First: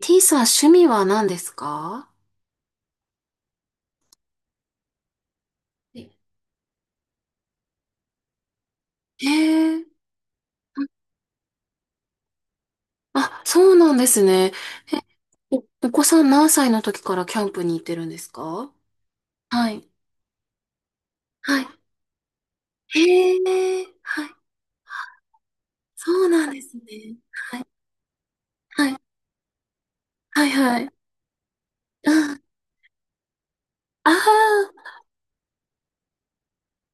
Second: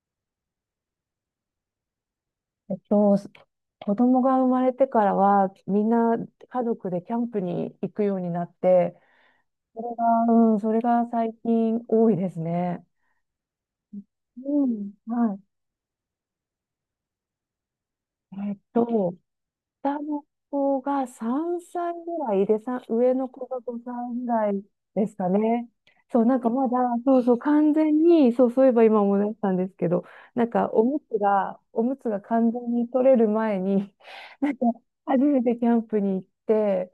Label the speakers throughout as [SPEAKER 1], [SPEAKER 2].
[SPEAKER 1] T さん、趣味は何ですか？
[SPEAKER 2] えっと、子供が生まれてからは、みんな家族でキャンプに行くようになって、
[SPEAKER 1] へえ
[SPEAKER 2] そ
[SPEAKER 1] ー。
[SPEAKER 2] れが、うん、それが最近多いですね。
[SPEAKER 1] あ、そうなんですね。
[SPEAKER 2] うん、
[SPEAKER 1] え、
[SPEAKER 2] は
[SPEAKER 1] お子さん何歳の時からキャンプに行ってるんです
[SPEAKER 2] い。
[SPEAKER 1] か？はい。
[SPEAKER 2] 下の子が
[SPEAKER 1] は
[SPEAKER 2] 3
[SPEAKER 1] い。
[SPEAKER 2] 歳ぐらいで、上の
[SPEAKER 1] へ
[SPEAKER 2] 子が
[SPEAKER 1] え。
[SPEAKER 2] 5歳
[SPEAKER 1] は
[SPEAKER 2] ぐ
[SPEAKER 1] い。
[SPEAKER 2] らいですかね。
[SPEAKER 1] そ
[SPEAKER 2] そう、
[SPEAKER 1] う
[SPEAKER 2] なん
[SPEAKER 1] な
[SPEAKER 2] か
[SPEAKER 1] んで
[SPEAKER 2] ま
[SPEAKER 1] す
[SPEAKER 2] だ、
[SPEAKER 1] ね。
[SPEAKER 2] そうそう、
[SPEAKER 1] はい。
[SPEAKER 2] 完全に、そう、そういえば
[SPEAKER 1] はい。
[SPEAKER 2] 今思い出したんですけど、
[SPEAKER 1] は
[SPEAKER 2] な
[SPEAKER 1] い。
[SPEAKER 2] んか
[SPEAKER 1] は
[SPEAKER 2] お
[SPEAKER 1] い。
[SPEAKER 2] むつが、おむつ
[SPEAKER 1] う
[SPEAKER 2] が
[SPEAKER 1] ん。
[SPEAKER 2] 完全に取れる前に、
[SPEAKER 1] あ
[SPEAKER 2] なんか
[SPEAKER 1] あ。
[SPEAKER 2] 初めてキャンプに行って、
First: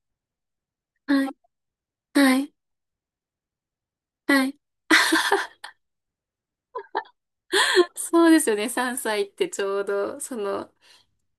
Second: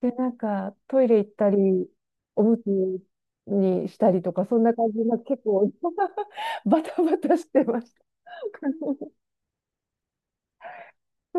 [SPEAKER 2] で、なんか、トイレ
[SPEAKER 1] はい。
[SPEAKER 2] 行ったり、
[SPEAKER 1] は
[SPEAKER 2] お
[SPEAKER 1] い。
[SPEAKER 2] むつにしたりと
[SPEAKER 1] は
[SPEAKER 2] か、そ
[SPEAKER 1] い。
[SPEAKER 2] んな感じで、なんか結構 バタバタしてました。
[SPEAKER 1] そうですよね。3 歳ってちょうど、その、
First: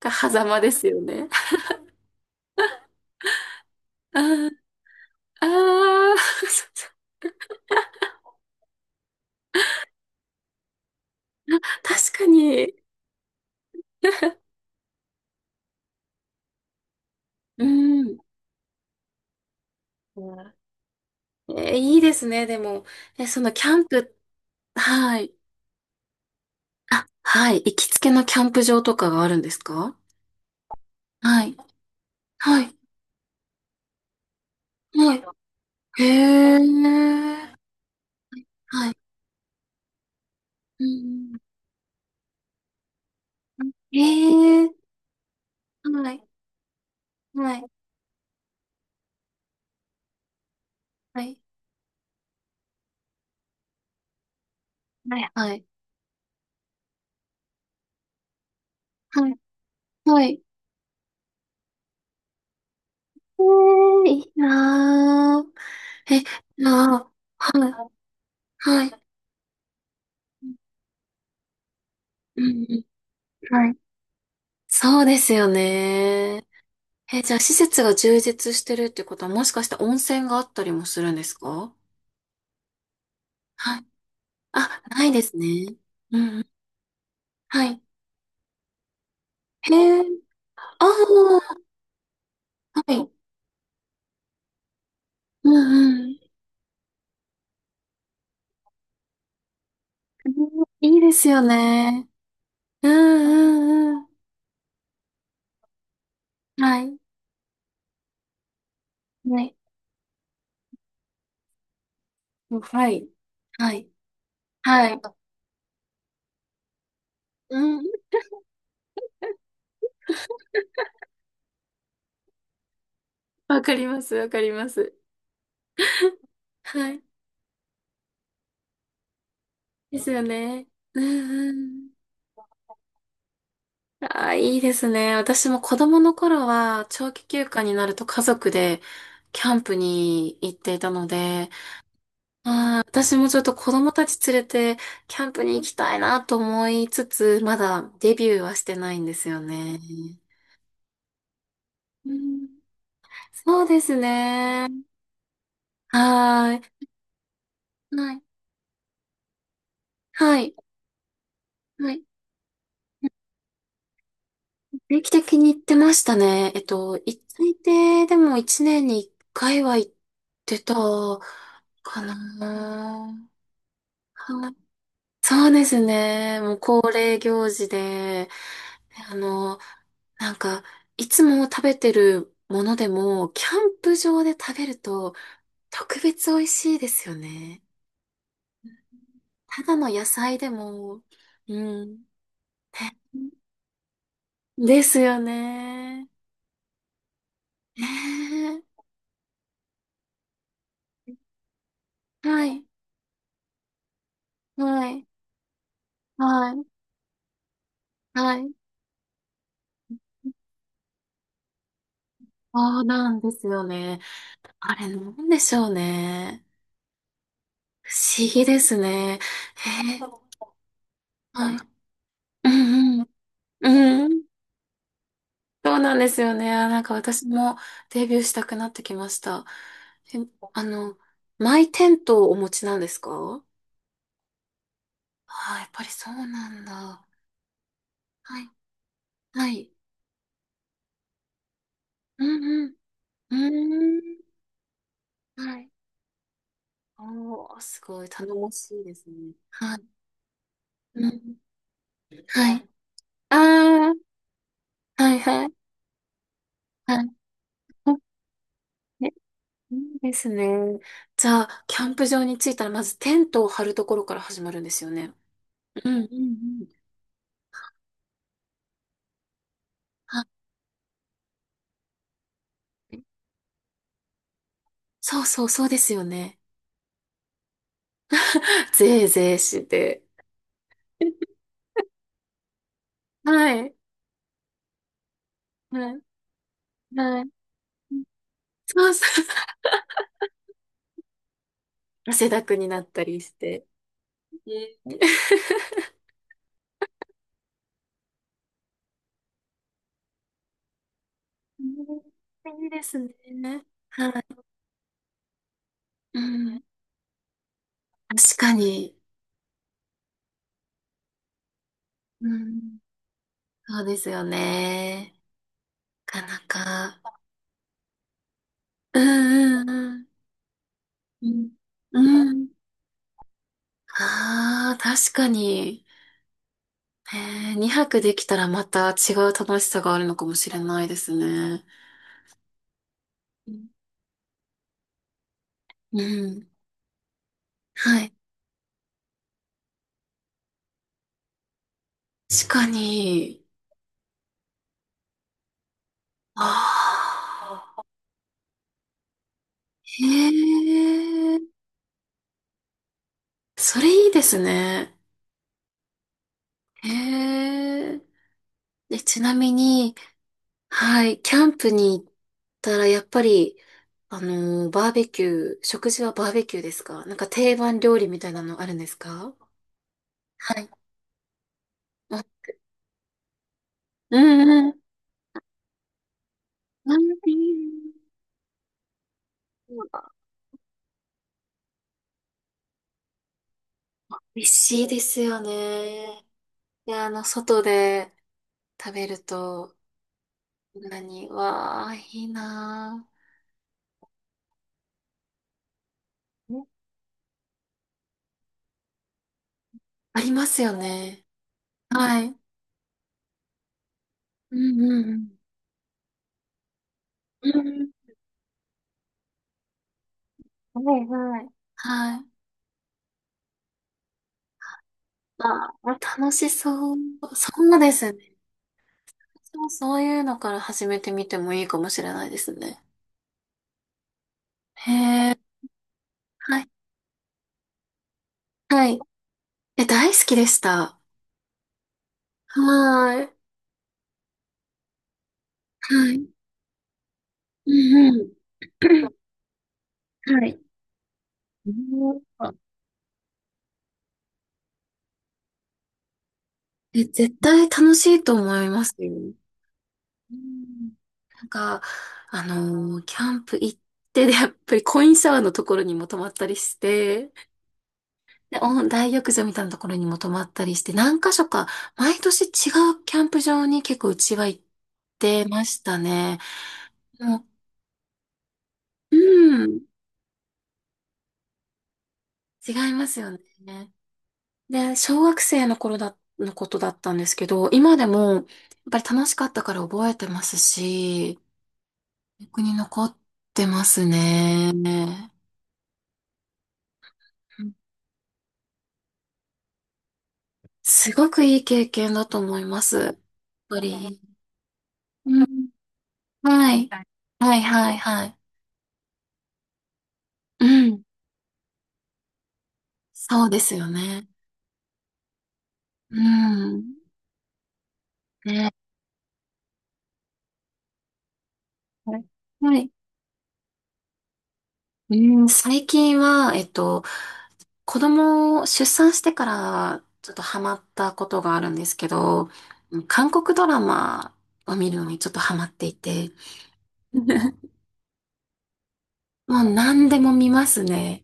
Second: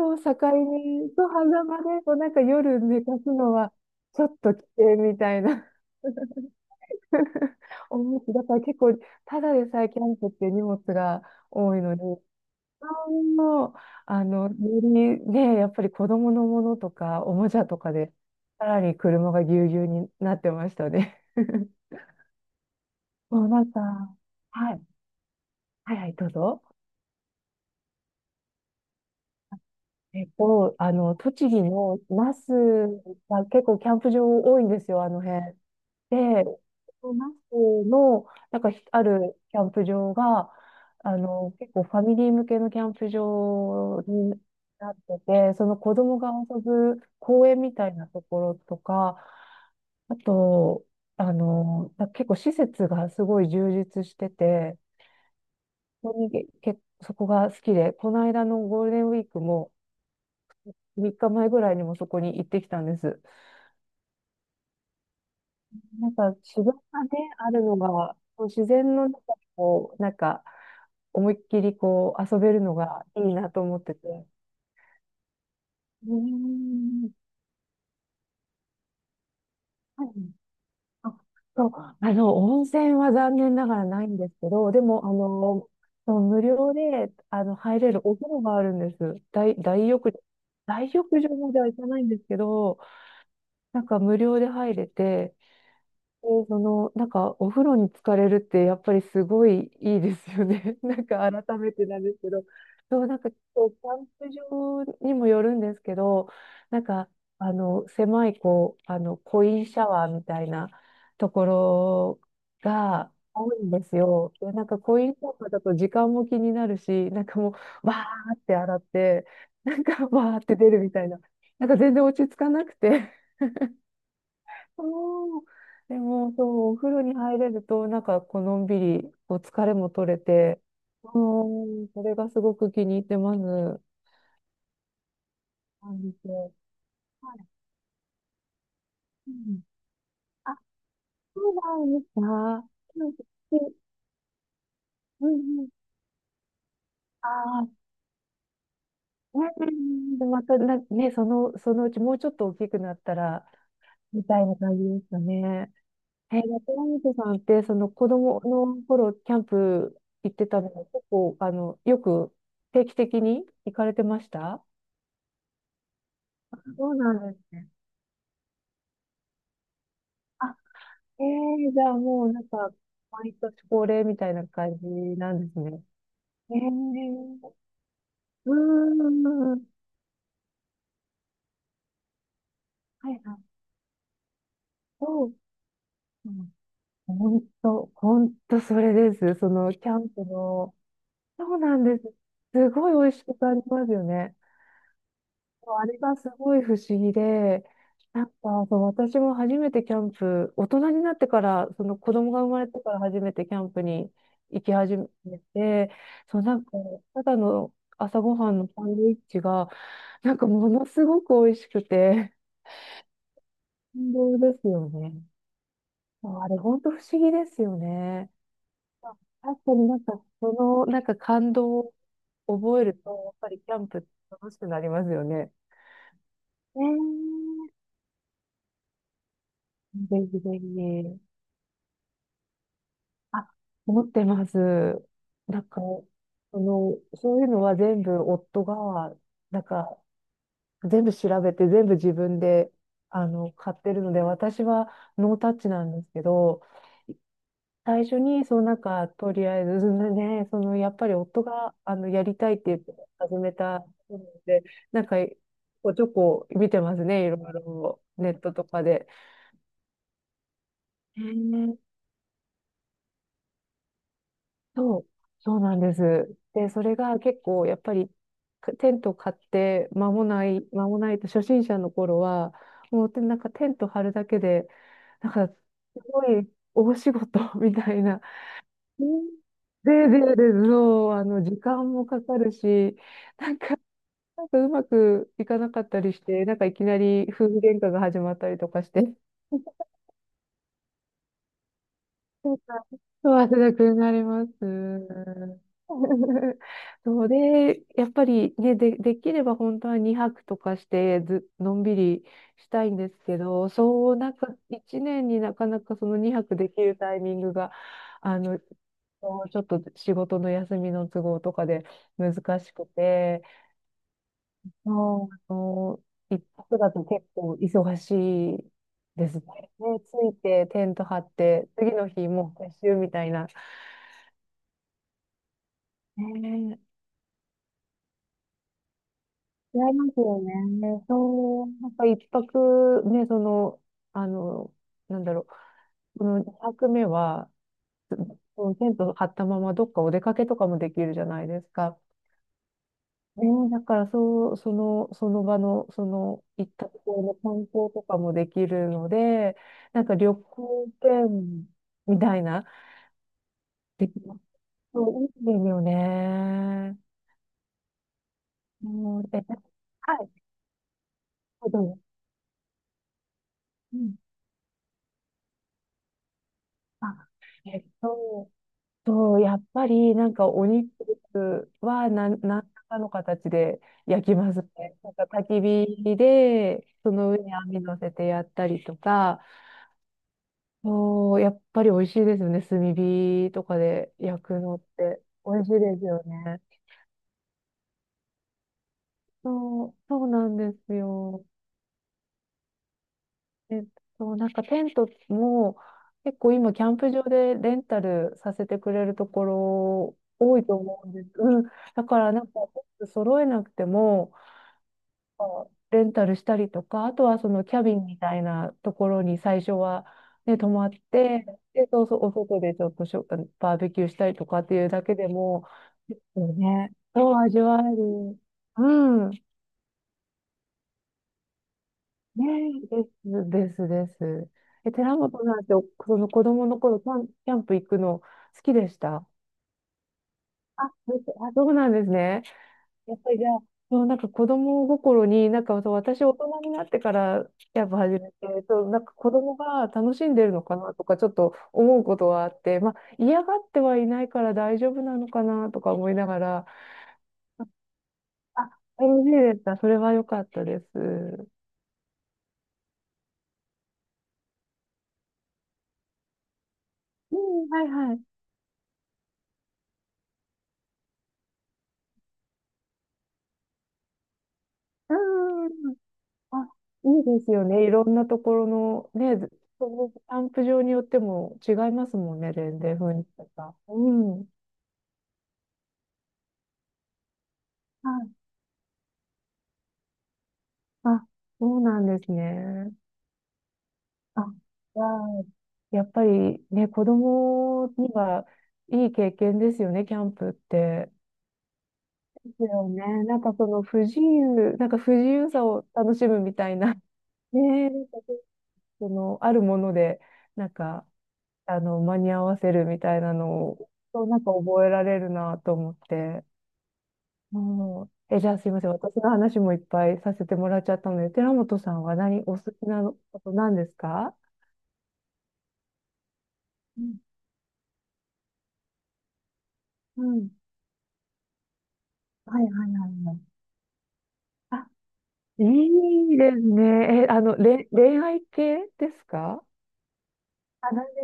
[SPEAKER 1] が
[SPEAKER 2] う、境
[SPEAKER 1] 狭間ですよ
[SPEAKER 2] 目と
[SPEAKER 1] ね。
[SPEAKER 2] 狭間で、こうなんか夜寝かすのは、
[SPEAKER 1] あ
[SPEAKER 2] ちょっと危険みたい
[SPEAKER 1] あ。
[SPEAKER 2] な。
[SPEAKER 1] ああ。
[SPEAKER 2] おむつ、だから結構、ただでさえキャンプって荷物が多いのに、
[SPEAKER 1] 確かに。
[SPEAKER 2] あの、よりね、やっぱり子供のものとか、おもち
[SPEAKER 1] う
[SPEAKER 2] ゃとかで、
[SPEAKER 1] ん。
[SPEAKER 2] さらに車がぎゅうぎゅうになってましたね。
[SPEAKER 1] いいですね、でも。え、そ
[SPEAKER 2] もう
[SPEAKER 1] の
[SPEAKER 2] な
[SPEAKER 1] キ
[SPEAKER 2] ん
[SPEAKER 1] ャ
[SPEAKER 2] か、
[SPEAKER 1] ンプ、
[SPEAKER 2] はい、
[SPEAKER 1] はい。
[SPEAKER 2] はいはい、どうぞ。
[SPEAKER 1] あ、はい。行きつけのキャンプ場とかがあるんですか？は
[SPEAKER 2] 栃
[SPEAKER 1] い。
[SPEAKER 2] 木の那
[SPEAKER 1] はい。
[SPEAKER 2] 須が結構キャンプ場多いんですよ、あ
[SPEAKER 1] は
[SPEAKER 2] の
[SPEAKER 1] い。
[SPEAKER 2] 辺。
[SPEAKER 1] へ
[SPEAKER 2] で、
[SPEAKER 1] え。
[SPEAKER 2] 那須の、なんかひ
[SPEAKER 1] はい。
[SPEAKER 2] あるキャンプ場が、
[SPEAKER 1] う
[SPEAKER 2] あ
[SPEAKER 1] ん。
[SPEAKER 2] の、結構ファミリー向けのキャンプ場に
[SPEAKER 1] ええ。
[SPEAKER 2] なってて、その子
[SPEAKER 1] は
[SPEAKER 2] 供
[SPEAKER 1] い。
[SPEAKER 2] が遊ぶ公
[SPEAKER 1] は
[SPEAKER 2] 園
[SPEAKER 1] い。
[SPEAKER 2] みたいなところとか、あと、
[SPEAKER 1] は
[SPEAKER 2] あ
[SPEAKER 1] い。
[SPEAKER 2] の、なんか結構施設がすごい充実してて、
[SPEAKER 1] はい。はい。
[SPEAKER 2] 本当にけそこが好きで、この間のゴールデンウィ
[SPEAKER 1] は
[SPEAKER 2] ー
[SPEAKER 1] い。
[SPEAKER 2] クも、
[SPEAKER 1] はい。
[SPEAKER 2] 3日前ぐらいにもそこに行ってきたんです。
[SPEAKER 1] ええ、いいな
[SPEAKER 2] な
[SPEAKER 1] ー。
[SPEAKER 2] ん
[SPEAKER 1] え、
[SPEAKER 2] か自分がね、
[SPEAKER 1] なあ、
[SPEAKER 2] ある
[SPEAKER 1] は
[SPEAKER 2] の
[SPEAKER 1] い。
[SPEAKER 2] が、こう自
[SPEAKER 1] は
[SPEAKER 2] 然
[SPEAKER 1] い。
[SPEAKER 2] の中でこう、なんか
[SPEAKER 1] う
[SPEAKER 2] 思いっきりこう遊
[SPEAKER 1] ん。う
[SPEAKER 2] べるの
[SPEAKER 1] ん
[SPEAKER 2] がいいなと
[SPEAKER 1] は
[SPEAKER 2] 思
[SPEAKER 1] い。
[SPEAKER 2] ってて。
[SPEAKER 1] そうですよ
[SPEAKER 2] う
[SPEAKER 1] ね
[SPEAKER 2] ーん。
[SPEAKER 1] え、じゃあ施設が充実してるってことはもしかして温
[SPEAKER 2] はい、
[SPEAKER 1] 泉があったりもするん
[SPEAKER 2] あ、
[SPEAKER 1] です
[SPEAKER 2] そう、
[SPEAKER 1] か？
[SPEAKER 2] あの、温泉は残念なが
[SPEAKER 1] は
[SPEAKER 2] ら
[SPEAKER 1] い。
[SPEAKER 2] ないんですけど、で
[SPEAKER 1] あ、な
[SPEAKER 2] も、
[SPEAKER 1] い
[SPEAKER 2] あ
[SPEAKER 1] です
[SPEAKER 2] の、
[SPEAKER 1] ね。う
[SPEAKER 2] そう
[SPEAKER 1] んう
[SPEAKER 2] 無
[SPEAKER 1] ん。
[SPEAKER 2] 料で、あの、
[SPEAKER 1] は
[SPEAKER 2] 入
[SPEAKER 1] い。
[SPEAKER 2] れるお風呂があるんです。大、
[SPEAKER 1] へ
[SPEAKER 2] 大
[SPEAKER 1] え、
[SPEAKER 2] 浴場。
[SPEAKER 1] あ
[SPEAKER 2] 大浴場ま
[SPEAKER 1] あ、
[SPEAKER 2] では行かないんですけど、
[SPEAKER 1] はい。
[SPEAKER 2] なんか無料で入れて、
[SPEAKER 1] うんうん。
[SPEAKER 2] で、その、なんかお風呂に浸かれるってやっぱりすごいいいで
[SPEAKER 1] う
[SPEAKER 2] すよ
[SPEAKER 1] ん
[SPEAKER 2] ね。
[SPEAKER 1] い
[SPEAKER 2] な
[SPEAKER 1] い
[SPEAKER 2] ん
[SPEAKER 1] です
[SPEAKER 2] か
[SPEAKER 1] よ
[SPEAKER 2] 改めてなん
[SPEAKER 1] ね。
[SPEAKER 2] ですけど、そう、なんか
[SPEAKER 1] うん
[SPEAKER 2] 結
[SPEAKER 1] う
[SPEAKER 2] 構キ
[SPEAKER 1] ん
[SPEAKER 2] ャ
[SPEAKER 1] う
[SPEAKER 2] ン
[SPEAKER 1] ん。
[SPEAKER 2] プ場にもよるんですけど、な
[SPEAKER 1] は
[SPEAKER 2] ん
[SPEAKER 1] い。
[SPEAKER 2] か、あの、狭い、こう、あの、
[SPEAKER 1] は
[SPEAKER 2] コイ
[SPEAKER 1] い。
[SPEAKER 2] ンシャワーみたいなところ
[SPEAKER 1] はい。
[SPEAKER 2] が多いん
[SPEAKER 1] は
[SPEAKER 2] で
[SPEAKER 1] い。
[SPEAKER 2] すよ。で、なんか
[SPEAKER 1] は
[SPEAKER 2] コ
[SPEAKER 1] い。
[SPEAKER 2] インシャワーだと時間も気になるし、なんかも
[SPEAKER 1] う
[SPEAKER 2] う、
[SPEAKER 1] ん。
[SPEAKER 2] わーって洗って、なんかわーって出るみたいな。なんか全然落ち着かなくて
[SPEAKER 1] わかります、わかります。
[SPEAKER 2] おーでも、そう、お
[SPEAKER 1] は
[SPEAKER 2] 風呂
[SPEAKER 1] い。
[SPEAKER 2] に入れると、なんか、こう、のんびり、こう、疲れも
[SPEAKER 1] で
[SPEAKER 2] 取
[SPEAKER 1] す
[SPEAKER 2] れ
[SPEAKER 1] よ
[SPEAKER 2] て、
[SPEAKER 1] ね。うん
[SPEAKER 2] う
[SPEAKER 1] う
[SPEAKER 2] ん、
[SPEAKER 1] ん。
[SPEAKER 2] それがすごく気に入ってます。
[SPEAKER 1] ああ、いいですね。私も子供
[SPEAKER 2] 感じ
[SPEAKER 1] の
[SPEAKER 2] て。
[SPEAKER 1] 頃
[SPEAKER 2] は
[SPEAKER 1] は長期休
[SPEAKER 2] い。
[SPEAKER 1] 暇になると家族で
[SPEAKER 2] う
[SPEAKER 1] キャン
[SPEAKER 2] ん。
[SPEAKER 1] プに
[SPEAKER 2] あ、
[SPEAKER 1] 行っていたの
[SPEAKER 2] そ
[SPEAKER 1] で、
[SPEAKER 2] うなんですか。
[SPEAKER 1] ああ、
[SPEAKER 2] うん
[SPEAKER 1] 私もちょっと子供たち連れてキ
[SPEAKER 2] う
[SPEAKER 1] ャン
[SPEAKER 2] ん
[SPEAKER 1] プに行
[SPEAKER 2] うん。
[SPEAKER 1] きたいなと思いつつ、ま
[SPEAKER 2] ああ、
[SPEAKER 1] だデビューはしてないんですよ
[SPEAKER 2] ね、
[SPEAKER 1] ね。
[SPEAKER 2] で、またな、ね、その、そのうち
[SPEAKER 1] う
[SPEAKER 2] もうちょっと
[SPEAKER 1] ん、
[SPEAKER 2] 大きくなったら、
[SPEAKER 1] そうです
[SPEAKER 2] みたいな
[SPEAKER 1] ね。
[SPEAKER 2] 感じですかね。
[SPEAKER 1] は
[SPEAKER 2] ラ
[SPEAKER 1] ー
[SPEAKER 2] テラミトさんって、その
[SPEAKER 1] い。
[SPEAKER 2] 子
[SPEAKER 1] はい。
[SPEAKER 2] 供の頃、キャンプ行っ
[SPEAKER 1] は
[SPEAKER 2] て
[SPEAKER 1] い。
[SPEAKER 2] たのは、結構、あの、
[SPEAKER 1] は
[SPEAKER 2] よ
[SPEAKER 1] い。
[SPEAKER 2] く定期的に行かれてました？
[SPEAKER 1] 定期的に行ってましたね。
[SPEAKER 2] そうな
[SPEAKER 1] 一
[SPEAKER 2] んで
[SPEAKER 1] 最
[SPEAKER 2] すね。
[SPEAKER 1] 低でも一年に一回は行っ
[SPEAKER 2] あ、
[SPEAKER 1] てた
[SPEAKER 2] じゃあ
[SPEAKER 1] か
[SPEAKER 2] もうなんか、
[SPEAKER 1] な。
[SPEAKER 2] 毎年恒例みたいな
[SPEAKER 1] あ
[SPEAKER 2] 感じな
[SPEAKER 1] そ
[SPEAKER 2] ん
[SPEAKER 1] う
[SPEAKER 2] です
[SPEAKER 1] で
[SPEAKER 2] ね。
[SPEAKER 1] すね。
[SPEAKER 2] え
[SPEAKER 1] もう恒例
[SPEAKER 2] ー、
[SPEAKER 1] 行事で、
[SPEAKER 2] う
[SPEAKER 1] あ
[SPEAKER 2] ー
[SPEAKER 1] の、
[SPEAKER 2] ん、
[SPEAKER 1] なんか、いつも食べてるもので
[SPEAKER 2] はい
[SPEAKER 1] も、
[SPEAKER 2] は
[SPEAKER 1] キ
[SPEAKER 2] い。
[SPEAKER 1] ャンプ場で食べると
[SPEAKER 2] そう、
[SPEAKER 1] 特別美味しいですよ
[SPEAKER 2] 本
[SPEAKER 1] ね。
[SPEAKER 2] 当、本当それです。そ
[SPEAKER 1] た
[SPEAKER 2] の、
[SPEAKER 1] だ
[SPEAKER 2] キ
[SPEAKER 1] の
[SPEAKER 2] ャ
[SPEAKER 1] 野
[SPEAKER 2] ンプ
[SPEAKER 1] 菜で
[SPEAKER 2] の、
[SPEAKER 1] も、
[SPEAKER 2] そうな
[SPEAKER 1] う
[SPEAKER 2] んで
[SPEAKER 1] ん。
[SPEAKER 2] す。すごい美
[SPEAKER 1] ね
[SPEAKER 2] 味しく感じますよね。
[SPEAKER 1] ですよ
[SPEAKER 2] あれ
[SPEAKER 1] ね。
[SPEAKER 2] がすごい不思議で、なんか
[SPEAKER 1] ね
[SPEAKER 2] そう、私も初めてキャンプ、大人になってから、その子
[SPEAKER 1] え。
[SPEAKER 2] 供が
[SPEAKER 1] は
[SPEAKER 2] 生ま
[SPEAKER 1] い。
[SPEAKER 2] れてから初めてキャンプに行き
[SPEAKER 1] は
[SPEAKER 2] 始
[SPEAKER 1] い。
[SPEAKER 2] めて、そう、
[SPEAKER 1] は
[SPEAKER 2] な
[SPEAKER 1] い。
[SPEAKER 2] んか、ただの朝ご
[SPEAKER 1] は
[SPEAKER 2] は
[SPEAKER 1] い。
[SPEAKER 2] んのサンドイッチが、なんかものすごく美味しくて、
[SPEAKER 1] そうなんですよ ね。
[SPEAKER 2] 感動です
[SPEAKER 1] あれ、
[SPEAKER 2] よ
[SPEAKER 1] な
[SPEAKER 2] ね。
[SPEAKER 1] んでしょうね。
[SPEAKER 2] あれ、本当不思議ですよ
[SPEAKER 1] 不思
[SPEAKER 2] ね。
[SPEAKER 1] 議です
[SPEAKER 2] あ、
[SPEAKER 1] ね。
[SPEAKER 2] 確かに
[SPEAKER 1] へ
[SPEAKER 2] なんか、
[SPEAKER 1] え。
[SPEAKER 2] その、なんか感
[SPEAKER 1] はい。
[SPEAKER 2] 動を
[SPEAKER 1] う
[SPEAKER 2] 覚える
[SPEAKER 1] ん
[SPEAKER 2] と、やっぱり
[SPEAKER 1] う
[SPEAKER 2] キャン
[SPEAKER 1] ん
[SPEAKER 2] プ
[SPEAKER 1] うん、
[SPEAKER 2] 楽しくなりますよね。
[SPEAKER 1] そうなんですよね。あなんか私
[SPEAKER 2] ね、
[SPEAKER 1] もデビューしたくなってきました。
[SPEAKER 2] え
[SPEAKER 1] え、
[SPEAKER 2] ぜひぜ
[SPEAKER 1] あの、
[SPEAKER 2] ひ。
[SPEAKER 1] マイテントをお持ちなんですか？
[SPEAKER 2] あ、持ってます。
[SPEAKER 1] ああ、
[SPEAKER 2] な
[SPEAKER 1] や
[SPEAKER 2] ん
[SPEAKER 1] っ
[SPEAKER 2] か、
[SPEAKER 1] ぱりそうな
[SPEAKER 2] そ
[SPEAKER 1] ん
[SPEAKER 2] の、
[SPEAKER 1] だ。
[SPEAKER 2] そういうのは全部
[SPEAKER 1] はい、
[SPEAKER 2] 夫が、
[SPEAKER 1] は
[SPEAKER 2] なん
[SPEAKER 1] い。
[SPEAKER 2] か、全部調べて、全部自
[SPEAKER 1] う
[SPEAKER 2] 分
[SPEAKER 1] んう
[SPEAKER 2] で、
[SPEAKER 1] ん。
[SPEAKER 2] あ
[SPEAKER 1] う
[SPEAKER 2] の、買ってるの
[SPEAKER 1] ー
[SPEAKER 2] で、
[SPEAKER 1] ん。
[SPEAKER 2] 私はノータッ
[SPEAKER 1] は
[SPEAKER 2] チ
[SPEAKER 1] い。
[SPEAKER 2] なんですけど、
[SPEAKER 1] おー、すご
[SPEAKER 2] 最
[SPEAKER 1] い、
[SPEAKER 2] 初
[SPEAKER 1] 頼
[SPEAKER 2] に、
[SPEAKER 1] も
[SPEAKER 2] その
[SPEAKER 1] し
[SPEAKER 2] なん
[SPEAKER 1] いです
[SPEAKER 2] か、と
[SPEAKER 1] ね。
[SPEAKER 2] りあえ
[SPEAKER 1] はい。
[SPEAKER 2] ずね、ねその、やっ
[SPEAKER 1] う
[SPEAKER 2] ぱり
[SPEAKER 1] ん。
[SPEAKER 2] 夫が、あの、やりたい
[SPEAKER 1] は
[SPEAKER 2] って
[SPEAKER 1] い。
[SPEAKER 2] 言って始めた
[SPEAKER 1] あ
[SPEAKER 2] ので、な
[SPEAKER 1] あ、
[SPEAKER 2] ん
[SPEAKER 1] は
[SPEAKER 2] か、
[SPEAKER 1] い
[SPEAKER 2] ちょ
[SPEAKER 1] はい。
[SPEAKER 2] こちょこ見て
[SPEAKER 1] は
[SPEAKER 2] ます
[SPEAKER 1] い。
[SPEAKER 2] ね、いろいろ、ネットとかで。
[SPEAKER 1] ねいいですね。
[SPEAKER 2] へ
[SPEAKER 1] じゃあ、キ
[SPEAKER 2] え、
[SPEAKER 1] ャンプ場に着いたら、まずテントを張るところから始まるんですよ
[SPEAKER 2] そう、
[SPEAKER 1] ね。
[SPEAKER 2] そうなん
[SPEAKER 1] う
[SPEAKER 2] で
[SPEAKER 1] んうん
[SPEAKER 2] す。
[SPEAKER 1] うん。
[SPEAKER 2] で、それが結構やっぱりかテント買って間
[SPEAKER 1] は
[SPEAKER 2] も
[SPEAKER 1] い
[SPEAKER 2] ない、間もないと初心者の頃は、もうてなんかテント張るだけで、
[SPEAKER 1] そう
[SPEAKER 2] なん
[SPEAKER 1] そ
[SPEAKER 2] か
[SPEAKER 1] う、
[SPEAKER 2] す
[SPEAKER 1] そうですよ
[SPEAKER 2] ご
[SPEAKER 1] ね。
[SPEAKER 2] い大仕事 みたいな。
[SPEAKER 1] ぜ
[SPEAKER 2] う
[SPEAKER 1] ー
[SPEAKER 2] ん、
[SPEAKER 1] ぜーして。
[SPEAKER 2] で、そう、あの、時間もかかるし、な
[SPEAKER 1] は
[SPEAKER 2] ん
[SPEAKER 1] い。
[SPEAKER 2] か、なんかうまくいかなかっ
[SPEAKER 1] は
[SPEAKER 2] た
[SPEAKER 1] い。
[SPEAKER 2] りして、なんかいきな
[SPEAKER 1] は
[SPEAKER 2] り
[SPEAKER 1] い。
[SPEAKER 2] 夫婦喧嘩が始まったりとか
[SPEAKER 1] そ
[SPEAKER 2] し
[SPEAKER 1] うそ
[SPEAKER 2] て。
[SPEAKER 1] う。汗だ
[SPEAKER 2] な
[SPEAKER 1] く
[SPEAKER 2] ん
[SPEAKER 1] になっ
[SPEAKER 2] か、
[SPEAKER 1] たりし
[SPEAKER 2] そう汗
[SPEAKER 1] て。
[SPEAKER 2] だくになります。
[SPEAKER 1] え
[SPEAKER 2] そうで、やっぱりね、で、できれば本当は2泊とかしてず、のんび
[SPEAKER 1] ー、
[SPEAKER 2] り
[SPEAKER 1] い
[SPEAKER 2] し
[SPEAKER 1] いで
[SPEAKER 2] たい
[SPEAKER 1] す
[SPEAKER 2] んですけ
[SPEAKER 1] ね。
[SPEAKER 2] ど、
[SPEAKER 1] は
[SPEAKER 2] そう、なん
[SPEAKER 1] い。
[SPEAKER 2] か1年になかなかその
[SPEAKER 1] う
[SPEAKER 2] 2泊
[SPEAKER 1] ん。
[SPEAKER 2] できるタイミングが、
[SPEAKER 1] 確
[SPEAKER 2] あ
[SPEAKER 1] か
[SPEAKER 2] の、ち
[SPEAKER 1] に。
[SPEAKER 2] ょっと仕事の休みの都合とかで
[SPEAKER 1] う
[SPEAKER 2] 難し
[SPEAKER 1] ん。
[SPEAKER 2] くて、
[SPEAKER 1] そうですよね。
[SPEAKER 2] もう、あの、
[SPEAKER 1] なかな
[SPEAKER 2] 一泊だ
[SPEAKER 1] か。
[SPEAKER 2] と結構忙しい
[SPEAKER 1] う
[SPEAKER 2] です
[SPEAKER 1] ん
[SPEAKER 2] ね。
[SPEAKER 1] う
[SPEAKER 2] ね、
[SPEAKER 1] ん
[SPEAKER 2] 着いてテント張
[SPEAKER 1] う
[SPEAKER 2] っ
[SPEAKER 1] ん。
[SPEAKER 2] て、次
[SPEAKER 1] う
[SPEAKER 2] の
[SPEAKER 1] ん。
[SPEAKER 2] 日
[SPEAKER 1] うん。
[SPEAKER 2] もう撤収みたいな。
[SPEAKER 1] ああ、確かに。
[SPEAKER 2] ね
[SPEAKER 1] ねえー、2泊できたらまた違う楽し
[SPEAKER 2] え、
[SPEAKER 1] さ
[SPEAKER 2] 違
[SPEAKER 1] が
[SPEAKER 2] い
[SPEAKER 1] ある
[SPEAKER 2] ま
[SPEAKER 1] の
[SPEAKER 2] す
[SPEAKER 1] かも
[SPEAKER 2] よ
[SPEAKER 1] し
[SPEAKER 2] ね。
[SPEAKER 1] れないですね。
[SPEAKER 2] そう、なんか一泊ね、そ
[SPEAKER 1] うん。
[SPEAKER 2] の、あの、なんだろ
[SPEAKER 1] う
[SPEAKER 2] う、この
[SPEAKER 1] ん
[SPEAKER 2] 泊目は、
[SPEAKER 1] はい。
[SPEAKER 2] そのテント張ったままどっかお出かけとかもできるじゃないですか。
[SPEAKER 1] 確かに。
[SPEAKER 2] ねえ、だからそう、その、その場の、その、行ったところの観
[SPEAKER 1] ああ。
[SPEAKER 2] 光とかもできるので、な
[SPEAKER 1] へ
[SPEAKER 2] んか旅行
[SPEAKER 1] え。
[SPEAKER 2] 券みたいな、
[SPEAKER 1] それ
[SPEAKER 2] で
[SPEAKER 1] いい
[SPEAKER 2] き
[SPEAKER 1] で
[SPEAKER 2] ま
[SPEAKER 1] す
[SPEAKER 2] す。
[SPEAKER 1] ね。
[SPEAKER 2] そう、いいですよ
[SPEAKER 1] へ
[SPEAKER 2] ね。
[SPEAKER 1] え。で、ち
[SPEAKER 2] もう、
[SPEAKER 1] な
[SPEAKER 2] え、
[SPEAKER 1] みに、
[SPEAKER 2] はい、
[SPEAKER 1] はい、キャン
[SPEAKER 2] ど
[SPEAKER 1] プ
[SPEAKER 2] うぞ。
[SPEAKER 1] に行ったら、やっぱり、
[SPEAKER 2] うん。
[SPEAKER 1] バーベキュー、食事はバーベキューですか？なんか
[SPEAKER 2] あ、
[SPEAKER 1] 定
[SPEAKER 2] え
[SPEAKER 1] 番
[SPEAKER 2] っ
[SPEAKER 1] 料理みたいな
[SPEAKER 2] と、
[SPEAKER 1] のあるんです
[SPEAKER 2] そ
[SPEAKER 1] か？
[SPEAKER 2] う、やっぱりなんか
[SPEAKER 1] は
[SPEAKER 2] お
[SPEAKER 1] い。
[SPEAKER 2] 肉は何、
[SPEAKER 1] あ
[SPEAKER 2] 何らかの形で
[SPEAKER 1] う
[SPEAKER 2] 焼きます
[SPEAKER 1] んうん。
[SPEAKER 2] ね。なんか焚き火で、
[SPEAKER 1] う
[SPEAKER 2] その上に網
[SPEAKER 1] ん
[SPEAKER 2] 乗せてやったりとか、そう、やっぱり美味しいですよね。炭火とかで
[SPEAKER 1] 美
[SPEAKER 2] 焼
[SPEAKER 1] 味
[SPEAKER 2] くのっ
[SPEAKER 1] しいです
[SPEAKER 2] て。
[SPEAKER 1] よ
[SPEAKER 2] 美味しいですよ
[SPEAKER 1] ね。
[SPEAKER 2] ね。
[SPEAKER 1] で、外で食べると、
[SPEAKER 2] そう、そうなんで
[SPEAKER 1] こん
[SPEAKER 2] す
[SPEAKER 1] なに、
[SPEAKER 2] よ。
[SPEAKER 1] わあ、いいな
[SPEAKER 2] えっなんかテントも結構
[SPEAKER 1] ね
[SPEAKER 2] 今キャンプ場でレンタルさせてくれるところ
[SPEAKER 1] ありま
[SPEAKER 2] 多
[SPEAKER 1] す
[SPEAKER 2] い
[SPEAKER 1] よ
[SPEAKER 2] と思うん
[SPEAKER 1] ね。
[SPEAKER 2] です。うん。だか
[SPEAKER 1] は
[SPEAKER 2] ら
[SPEAKER 1] い。
[SPEAKER 2] なんか揃えなくても、
[SPEAKER 1] うんうんうん。
[SPEAKER 2] レンタルしたりとか、あとは
[SPEAKER 1] う
[SPEAKER 2] そのキャ
[SPEAKER 1] ん
[SPEAKER 2] ビンみたいなところに最初は、ね、泊
[SPEAKER 1] うん
[SPEAKER 2] まっ
[SPEAKER 1] はいは
[SPEAKER 2] て、
[SPEAKER 1] い。
[SPEAKER 2] で、そう
[SPEAKER 1] は
[SPEAKER 2] そ
[SPEAKER 1] い。
[SPEAKER 2] う、お外でちょっとバーベキューしたりとかっていうだけでも、
[SPEAKER 1] あ、
[SPEAKER 2] 結
[SPEAKER 1] 楽し
[SPEAKER 2] 構ね、
[SPEAKER 1] そう。
[SPEAKER 2] そう
[SPEAKER 1] そ
[SPEAKER 2] 味
[SPEAKER 1] う
[SPEAKER 2] わ
[SPEAKER 1] で
[SPEAKER 2] え
[SPEAKER 1] すね。
[SPEAKER 2] る。うん。
[SPEAKER 1] 私もそういうのから始めてみてもいいかもしれないで
[SPEAKER 2] ね、
[SPEAKER 1] すね。
[SPEAKER 2] です、です、です。え、寺
[SPEAKER 1] へえ。
[SPEAKER 2] 本なんて、その子
[SPEAKER 1] は
[SPEAKER 2] 供
[SPEAKER 1] い。
[SPEAKER 2] の頃、キャンプ行くの好き
[SPEAKER 1] は
[SPEAKER 2] でし
[SPEAKER 1] い。
[SPEAKER 2] た？
[SPEAKER 1] え、大好きでし
[SPEAKER 2] あ、
[SPEAKER 1] た。
[SPEAKER 2] ですあ、そうなんですね。やっ
[SPEAKER 1] はー
[SPEAKER 2] ぱ
[SPEAKER 1] い。
[SPEAKER 2] りじゃあ、そう、なんか子供心に、なんかそう
[SPEAKER 1] は
[SPEAKER 2] 私
[SPEAKER 1] い。
[SPEAKER 2] 大人になってから
[SPEAKER 1] う
[SPEAKER 2] やっぱ
[SPEAKER 1] ん
[SPEAKER 2] 始め
[SPEAKER 1] う
[SPEAKER 2] て、
[SPEAKER 1] ん。
[SPEAKER 2] そう、なんか子供が楽しんで
[SPEAKER 1] は
[SPEAKER 2] る
[SPEAKER 1] い。
[SPEAKER 2] のかなとかちょっと
[SPEAKER 1] う
[SPEAKER 2] 思うこ
[SPEAKER 1] ん
[SPEAKER 2] とはあって、まあ嫌がってはいないから大丈夫なのかなとか思いながら、
[SPEAKER 1] え、絶対楽しいと
[SPEAKER 2] あ、
[SPEAKER 1] 思いますよ。
[SPEAKER 2] 楽しいでした。それは良
[SPEAKER 1] う
[SPEAKER 2] かったです。
[SPEAKER 1] んなん
[SPEAKER 2] う
[SPEAKER 1] か、キャンプ行って、で、やっぱりコインシャワーのところにも泊まったりして、
[SPEAKER 2] ん、はいはい。
[SPEAKER 1] で、お大浴場みたいなところにも泊まったりして、何箇所か、毎年違うキャンプ場に結構うちは行ってま
[SPEAKER 2] う
[SPEAKER 1] し
[SPEAKER 2] ん。
[SPEAKER 1] たね。
[SPEAKER 2] あ、いいで
[SPEAKER 1] も
[SPEAKER 2] すよね。いろんなところの、
[SPEAKER 1] う、
[SPEAKER 2] ね、
[SPEAKER 1] うん、
[SPEAKER 2] そのキャンプ場によっても違いますもんね、全
[SPEAKER 1] 違い
[SPEAKER 2] 然
[SPEAKER 1] ます
[SPEAKER 2] 雰囲
[SPEAKER 1] よ
[SPEAKER 2] 気とか。
[SPEAKER 1] ね。
[SPEAKER 2] うん。
[SPEAKER 1] で、小学生の頃だ、のことだったんですけど、今で
[SPEAKER 2] はい。
[SPEAKER 1] も、やっぱり楽しかったから覚えてます
[SPEAKER 2] あ、
[SPEAKER 1] し、
[SPEAKER 2] そうなんです
[SPEAKER 1] 記に
[SPEAKER 2] ね。
[SPEAKER 1] 残ってます
[SPEAKER 2] あ
[SPEAKER 1] ね。
[SPEAKER 2] じゃあ
[SPEAKER 1] う
[SPEAKER 2] やっぱりね、子
[SPEAKER 1] ん
[SPEAKER 2] 供にはいい経験ですよね、キャンプって。
[SPEAKER 1] すごくいい経験だと
[SPEAKER 2] で
[SPEAKER 1] 思い
[SPEAKER 2] す
[SPEAKER 1] ま
[SPEAKER 2] よ
[SPEAKER 1] す。やっ
[SPEAKER 2] ね。なんかそ
[SPEAKER 1] ぱ
[SPEAKER 2] の不自
[SPEAKER 1] り。
[SPEAKER 2] 由、なんか不自
[SPEAKER 1] う
[SPEAKER 2] 由さ
[SPEAKER 1] ん、
[SPEAKER 2] を楽しむみた
[SPEAKER 1] は
[SPEAKER 2] い
[SPEAKER 1] い。
[SPEAKER 2] な、
[SPEAKER 1] はい
[SPEAKER 2] ね
[SPEAKER 1] は
[SPEAKER 2] え、な
[SPEAKER 1] い
[SPEAKER 2] んか
[SPEAKER 1] は
[SPEAKER 2] ね
[SPEAKER 1] い。
[SPEAKER 2] その、あるもので、
[SPEAKER 1] う
[SPEAKER 2] なん
[SPEAKER 1] ん。
[SPEAKER 2] か、あの、間に合わせるみたいな
[SPEAKER 1] そうで
[SPEAKER 2] の
[SPEAKER 1] すよ
[SPEAKER 2] を、そ
[SPEAKER 1] ね。
[SPEAKER 2] うなんか覚えられるなと思っ
[SPEAKER 1] う
[SPEAKER 2] て。
[SPEAKER 1] ん。
[SPEAKER 2] うん。え、じゃあす
[SPEAKER 1] ね、
[SPEAKER 2] いません。私の話もいっぱいさせてもらっちゃったので、寺本さんは
[SPEAKER 1] はい。
[SPEAKER 2] 何、お好
[SPEAKER 1] は
[SPEAKER 2] き
[SPEAKER 1] い。
[SPEAKER 2] なことなんですか？
[SPEAKER 1] うん、最近は、
[SPEAKER 2] うん、
[SPEAKER 1] 子供を出産してから、
[SPEAKER 2] う
[SPEAKER 1] ちょっと
[SPEAKER 2] ん
[SPEAKER 1] ハマったことがあるんですけど、
[SPEAKER 2] はいはいはい
[SPEAKER 1] 韓
[SPEAKER 2] はい。
[SPEAKER 1] 国ドラマを見るのにちょっとハマっていて、
[SPEAKER 2] いいですね。え、あの、恋愛系です
[SPEAKER 1] も
[SPEAKER 2] か？
[SPEAKER 1] う何でも見ます
[SPEAKER 2] あ、なん
[SPEAKER 1] ね。
[SPEAKER 2] で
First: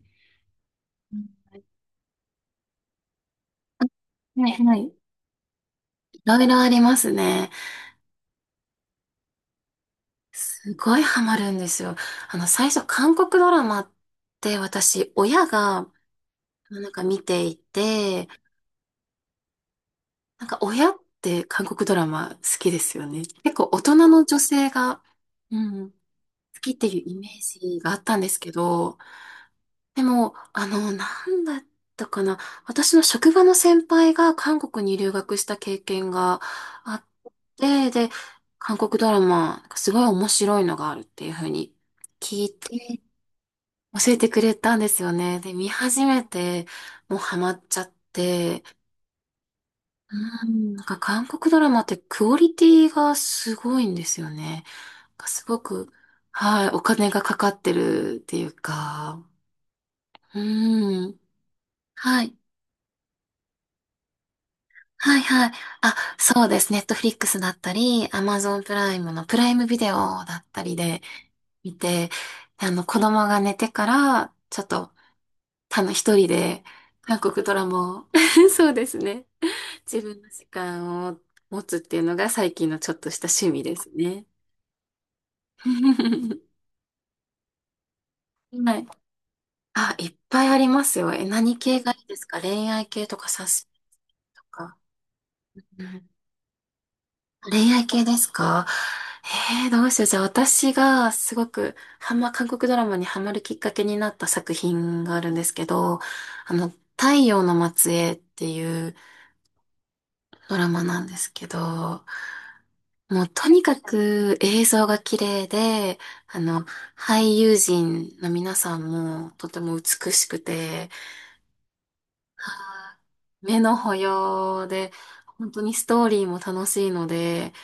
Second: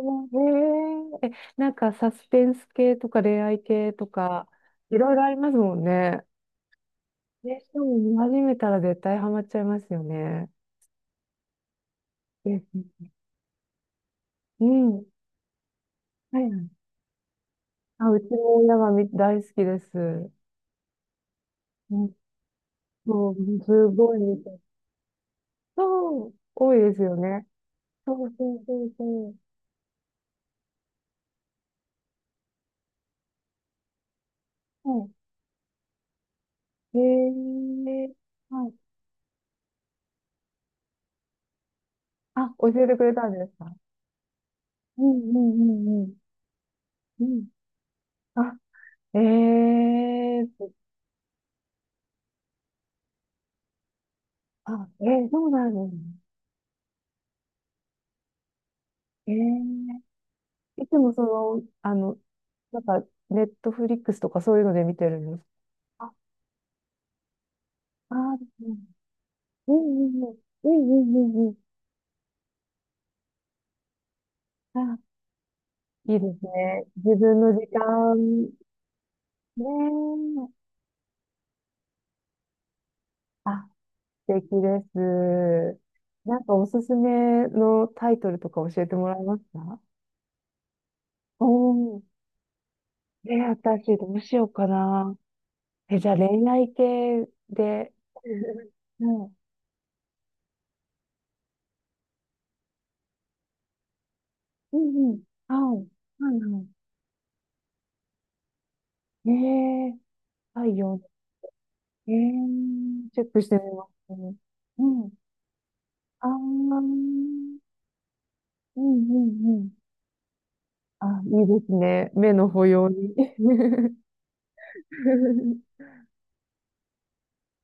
[SPEAKER 1] う
[SPEAKER 2] も。へえ。え、
[SPEAKER 1] ん
[SPEAKER 2] なんかサスペンス系とか恋愛系と
[SPEAKER 1] は
[SPEAKER 2] か、
[SPEAKER 1] いはい。い
[SPEAKER 2] いろいろありますもんね。
[SPEAKER 1] ろいろありますね。
[SPEAKER 2] ね、しかも見始めたら絶対ハマっちゃいますよね。
[SPEAKER 1] すごいハマるんですよ。
[SPEAKER 2] で
[SPEAKER 1] 最
[SPEAKER 2] す
[SPEAKER 1] 初、
[SPEAKER 2] ね。
[SPEAKER 1] 韓国ドラマって
[SPEAKER 2] うん。は
[SPEAKER 1] 私、親が、
[SPEAKER 2] いはい。
[SPEAKER 1] なんか見てい
[SPEAKER 2] あ、う
[SPEAKER 1] て、
[SPEAKER 2] ちの親がみ大好きです。
[SPEAKER 1] なんか親って韓国ド
[SPEAKER 2] う
[SPEAKER 1] ラ
[SPEAKER 2] ん、
[SPEAKER 1] マ好きですよね。
[SPEAKER 2] そう、
[SPEAKER 1] 結構大
[SPEAKER 2] す
[SPEAKER 1] 人
[SPEAKER 2] ごい
[SPEAKER 1] の女
[SPEAKER 2] 見て
[SPEAKER 1] 性が、うん、
[SPEAKER 2] そう、
[SPEAKER 1] 好き
[SPEAKER 2] 多
[SPEAKER 1] っ
[SPEAKER 2] い
[SPEAKER 1] て
[SPEAKER 2] です
[SPEAKER 1] いうイ
[SPEAKER 2] よ
[SPEAKER 1] メー
[SPEAKER 2] ね。
[SPEAKER 1] ジがあったん
[SPEAKER 2] そ
[SPEAKER 1] で
[SPEAKER 2] う
[SPEAKER 1] すけ
[SPEAKER 2] そうそう
[SPEAKER 1] ど、
[SPEAKER 2] そ
[SPEAKER 1] でも、なんだったかな。私の職場の先輩が韓国
[SPEAKER 2] う。
[SPEAKER 1] に
[SPEAKER 2] は
[SPEAKER 1] 留学した経験があ
[SPEAKER 2] い。
[SPEAKER 1] っ
[SPEAKER 2] へ
[SPEAKER 1] て、で、
[SPEAKER 2] え。はい。
[SPEAKER 1] 韓国ドラマ、なんかすごい面白いのがあるっていうふうに聞い
[SPEAKER 2] あ、教えて
[SPEAKER 1] て、
[SPEAKER 2] くれたんですか？
[SPEAKER 1] 教えてくれたんです
[SPEAKER 2] う
[SPEAKER 1] よ
[SPEAKER 2] んう
[SPEAKER 1] ね。で、
[SPEAKER 2] んう
[SPEAKER 1] 見
[SPEAKER 2] ん
[SPEAKER 1] 始
[SPEAKER 2] うん
[SPEAKER 1] めて、もう
[SPEAKER 2] う
[SPEAKER 1] ハ
[SPEAKER 2] ん。
[SPEAKER 1] マっちゃっ
[SPEAKER 2] あ、
[SPEAKER 1] て、
[SPEAKER 2] ええ
[SPEAKER 1] う
[SPEAKER 2] ー、
[SPEAKER 1] ん、なんか韓国ドラマってクオリティがすごいんですよね。
[SPEAKER 2] あ、
[SPEAKER 1] なんかす
[SPEAKER 2] そう
[SPEAKER 1] ご
[SPEAKER 2] なんで
[SPEAKER 1] く、
[SPEAKER 2] すね。
[SPEAKER 1] はい、お金がかかってるっていうか、
[SPEAKER 2] ええーいつ
[SPEAKER 1] う
[SPEAKER 2] も
[SPEAKER 1] ん。
[SPEAKER 2] その、あの、
[SPEAKER 1] はい。
[SPEAKER 2] なんか、ネットフリックスとかそういうので見て
[SPEAKER 1] は
[SPEAKER 2] る
[SPEAKER 1] い
[SPEAKER 2] んです
[SPEAKER 1] はい。あ、
[SPEAKER 2] か。あ、
[SPEAKER 1] そうです。ネットフリックスだったり、
[SPEAKER 2] あ
[SPEAKER 1] アマ
[SPEAKER 2] ー
[SPEAKER 1] ゾンプライムのプライムビデオだった
[SPEAKER 2] うん
[SPEAKER 1] りで
[SPEAKER 2] うんうんうんうんうんうんうん。
[SPEAKER 1] 見て、子供が寝てから、ちょっと、
[SPEAKER 2] あ、
[SPEAKER 1] たの一
[SPEAKER 2] いいで
[SPEAKER 1] 人
[SPEAKER 2] す
[SPEAKER 1] で、
[SPEAKER 2] ね。自
[SPEAKER 1] 韓
[SPEAKER 2] 分
[SPEAKER 1] 国
[SPEAKER 2] の
[SPEAKER 1] ドラ
[SPEAKER 2] 時
[SPEAKER 1] マを、
[SPEAKER 2] 間、
[SPEAKER 1] そうですね。
[SPEAKER 2] ね
[SPEAKER 1] 自分の時
[SPEAKER 2] え。
[SPEAKER 1] 間を持つっていうのが最近のちょっとした趣味
[SPEAKER 2] あ、
[SPEAKER 1] ですね。
[SPEAKER 2] 素敵です。な んかおすすめのタイトルとか
[SPEAKER 1] は
[SPEAKER 2] 教
[SPEAKER 1] い。
[SPEAKER 2] えてもらえますか？
[SPEAKER 1] あ、いっぱいありますよ。え、
[SPEAKER 2] お
[SPEAKER 1] 何系がい
[SPEAKER 2] ー、
[SPEAKER 1] いですか？恋愛系とかサスペ
[SPEAKER 2] 私どうし
[SPEAKER 1] と
[SPEAKER 2] ようか
[SPEAKER 1] か。
[SPEAKER 2] な。
[SPEAKER 1] う
[SPEAKER 2] え、
[SPEAKER 1] ん、
[SPEAKER 2] じゃあ恋愛系
[SPEAKER 1] 恋愛
[SPEAKER 2] で、
[SPEAKER 1] 系ですか？
[SPEAKER 2] も
[SPEAKER 1] どうしよう。じゃあ私がすごく韓国ドラマにハマるきっかけになった作
[SPEAKER 2] う、う
[SPEAKER 1] 品
[SPEAKER 2] んう
[SPEAKER 1] があ
[SPEAKER 2] ん、
[SPEAKER 1] るんです
[SPEAKER 2] は
[SPEAKER 1] け
[SPEAKER 2] い、
[SPEAKER 1] ど、
[SPEAKER 2] はい
[SPEAKER 1] あ
[SPEAKER 2] は
[SPEAKER 1] の、太陽の末裔っていう
[SPEAKER 2] い。ええ、
[SPEAKER 1] ド
[SPEAKER 2] 太
[SPEAKER 1] ラマな
[SPEAKER 2] 陽、
[SPEAKER 1] んですけど、
[SPEAKER 2] ええ、チ
[SPEAKER 1] も
[SPEAKER 2] ェ
[SPEAKER 1] う
[SPEAKER 2] ック
[SPEAKER 1] と
[SPEAKER 2] して
[SPEAKER 1] に
[SPEAKER 2] み
[SPEAKER 1] か
[SPEAKER 2] ます。
[SPEAKER 1] く映像
[SPEAKER 2] う
[SPEAKER 1] が
[SPEAKER 2] ん、
[SPEAKER 1] 綺麗で、
[SPEAKER 2] あー、
[SPEAKER 1] あの、
[SPEAKER 2] う
[SPEAKER 1] 俳優
[SPEAKER 2] ん
[SPEAKER 1] 陣の皆さ
[SPEAKER 2] う
[SPEAKER 1] ん
[SPEAKER 2] ん
[SPEAKER 1] もとて
[SPEAKER 2] うん。
[SPEAKER 1] も美しくて、
[SPEAKER 2] あ、いいですね。目の保養
[SPEAKER 1] は
[SPEAKER 2] に。
[SPEAKER 1] い目の 保養で、本当にストーリーも楽しいので、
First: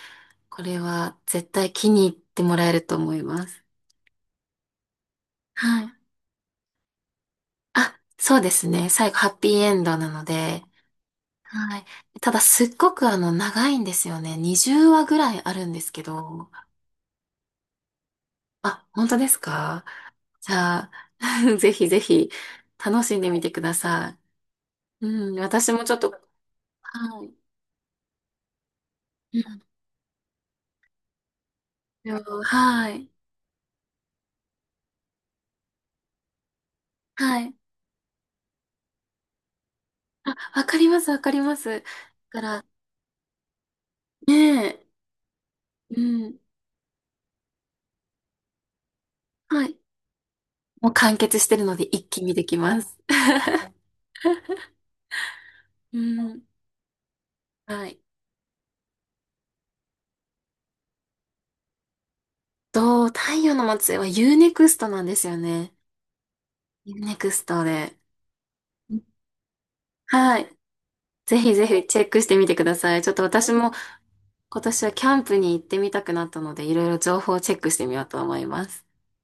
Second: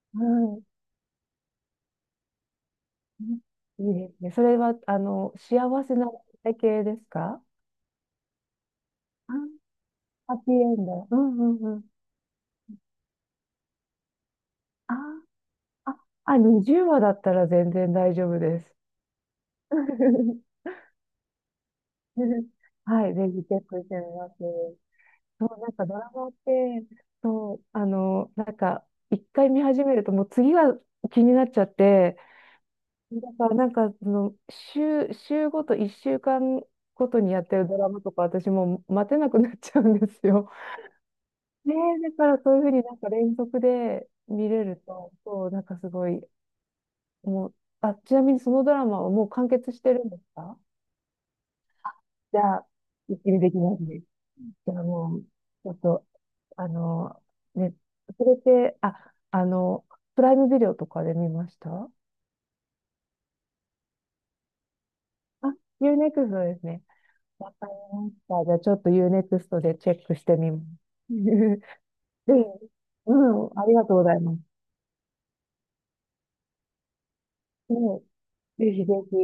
[SPEAKER 1] こ
[SPEAKER 2] は
[SPEAKER 1] れは絶対気に入ってもらえると思い
[SPEAKER 2] い。
[SPEAKER 1] ます。
[SPEAKER 2] いいですね。それは、あの、
[SPEAKER 1] は
[SPEAKER 2] 幸せ
[SPEAKER 1] い。
[SPEAKER 2] な体系ですか？
[SPEAKER 1] あ、そうですね。最後、ハ
[SPEAKER 2] あ、
[SPEAKER 1] ッピーエンドなの
[SPEAKER 2] ハッピーエ
[SPEAKER 1] で、
[SPEAKER 2] ンド。うんうんう
[SPEAKER 1] はい。
[SPEAKER 2] ん。
[SPEAKER 1] ただ、すっごく長いんですよね。20
[SPEAKER 2] あ、
[SPEAKER 1] 話ぐらいあるんです
[SPEAKER 2] あ、
[SPEAKER 1] け
[SPEAKER 2] あ、
[SPEAKER 1] ど。
[SPEAKER 2] 20話だったら全然大丈夫です。
[SPEAKER 1] あ、本当ですか？ じゃあ、ぜひぜひ、楽
[SPEAKER 2] はい、
[SPEAKER 1] しん
[SPEAKER 2] ぜ
[SPEAKER 1] でみ
[SPEAKER 2] ひ
[SPEAKER 1] て
[SPEAKER 2] チェ
[SPEAKER 1] く
[SPEAKER 2] ッ
[SPEAKER 1] だ
[SPEAKER 2] クしてみ
[SPEAKER 1] さ
[SPEAKER 2] ます。
[SPEAKER 1] い。うん、
[SPEAKER 2] そう、な
[SPEAKER 1] 私
[SPEAKER 2] ん
[SPEAKER 1] も
[SPEAKER 2] か
[SPEAKER 1] ち
[SPEAKER 2] ド
[SPEAKER 1] ょっ
[SPEAKER 2] ラ
[SPEAKER 1] と、
[SPEAKER 2] マって、
[SPEAKER 1] はい。
[SPEAKER 2] そう、あの、なんか、一
[SPEAKER 1] う
[SPEAKER 2] 回
[SPEAKER 1] ん
[SPEAKER 2] 見始めると、もう次が気になっちゃっ
[SPEAKER 1] は
[SPEAKER 2] て、
[SPEAKER 1] い。はい。
[SPEAKER 2] だからなんか、その、週、週ごと、一週間ごとに
[SPEAKER 1] は
[SPEAKER 2] やっ
[SPEAKER 1] い
[SPEAKER 2] てるドラマとか、私もう待てなくなっちゃうんです
[SPEAKER 1] あ、
[SPEAKER 2] よ。
[SPEAKER 1] わかります、わかりま
[SPEAKER 2] ね
[SPEAKER 1] す。だ
[SPEAKER 2] え、だから
[SPEAKER 1] か
[SPEAKER 2] そういう
[SPEAKER 1] ら、
[SPEAKER 2] ふうになんか連続で
[SPEAKER 1] ね
[SPEAKER 2] 見れ
[SPEAKER 1] え。
[SPEAKER 2] ると、そう、なんかす
[SPEAKER 1] う
[SPEAKER 2] ごい、
[SPEAKER 1] ん。
[SPEAKER 2] もう、あ、ちなみにそのドラマはもう完
[SPEAKER 1] は
[SPEAKER 2] 結
[SPEAKER 1] い。
[SPEAKER 2] してるんですか？
[SPEAKER 1] もう完結してるので一気に
[SPEAKER 2] じ
[SPEAKER 1] でき
[SPEAKER 2] ゃあ、
[SPEAKER 1] ます。
[SPEAKER 2] 一気にできます？ じゃあもう、ちょっ
[SPEAKER 1] う
[SPEAKER 2] と、
[SPEAKER 1] ん。
[SPEAKER 2] あの、ね、
[SPEAKER 1] はい。
[SPEAKER 2] それって、あ、あの、プライムビデオとかで見ました？
[SPEAKER 1] 太陽の末裔はユーネクストなんですよ
[SPEAKER 2] あ、
[SPEAKER 1] ね。
[SPEAKER 2] ユーネクストですね。
[SPEAKER 1] ユーネクス
[SPEAKER 2] わ
[SPEAKER 1] ト
[SPEAKER 2] かり
[SPEAKER 1] で。
[SPEAKER 2] ました。じゃあちょっと
[SPEAKER 1] うん
[SPEAKER 2] ユーネクストでチェックして
[SPEAKER 1] はい。
[SPEAKER 2] みま
[SPEAKER 1] ぜひぜ
[SPEAKER 2] す。
[SPEAKER 1] ひチェック し
[SPEAKER 2] で
[SPEAKER 1] てみてください。ちょっ
[SPEAKER 2] う
[SPEAKER 1] と
[SPEAKER 2] ん、
[SPEAKER 1] 私
[SPEAKER 2] あ
[SPEAKER 1] も
[SPEAKER 2] りがとうございます。
[SPEAKER 1] 今年はキャンプに行ってみたくなったので、いろいろ情報をチェック
[SPEAKER 2] う
[SPEAKER 1] してみ
[SPEAKER 2] ん、
[SPEAKER 1] ようと思いま
[SPEAKER 2] ぜひ
[SPEAKER 1] す。
[SPEAKER 2] ぜひ。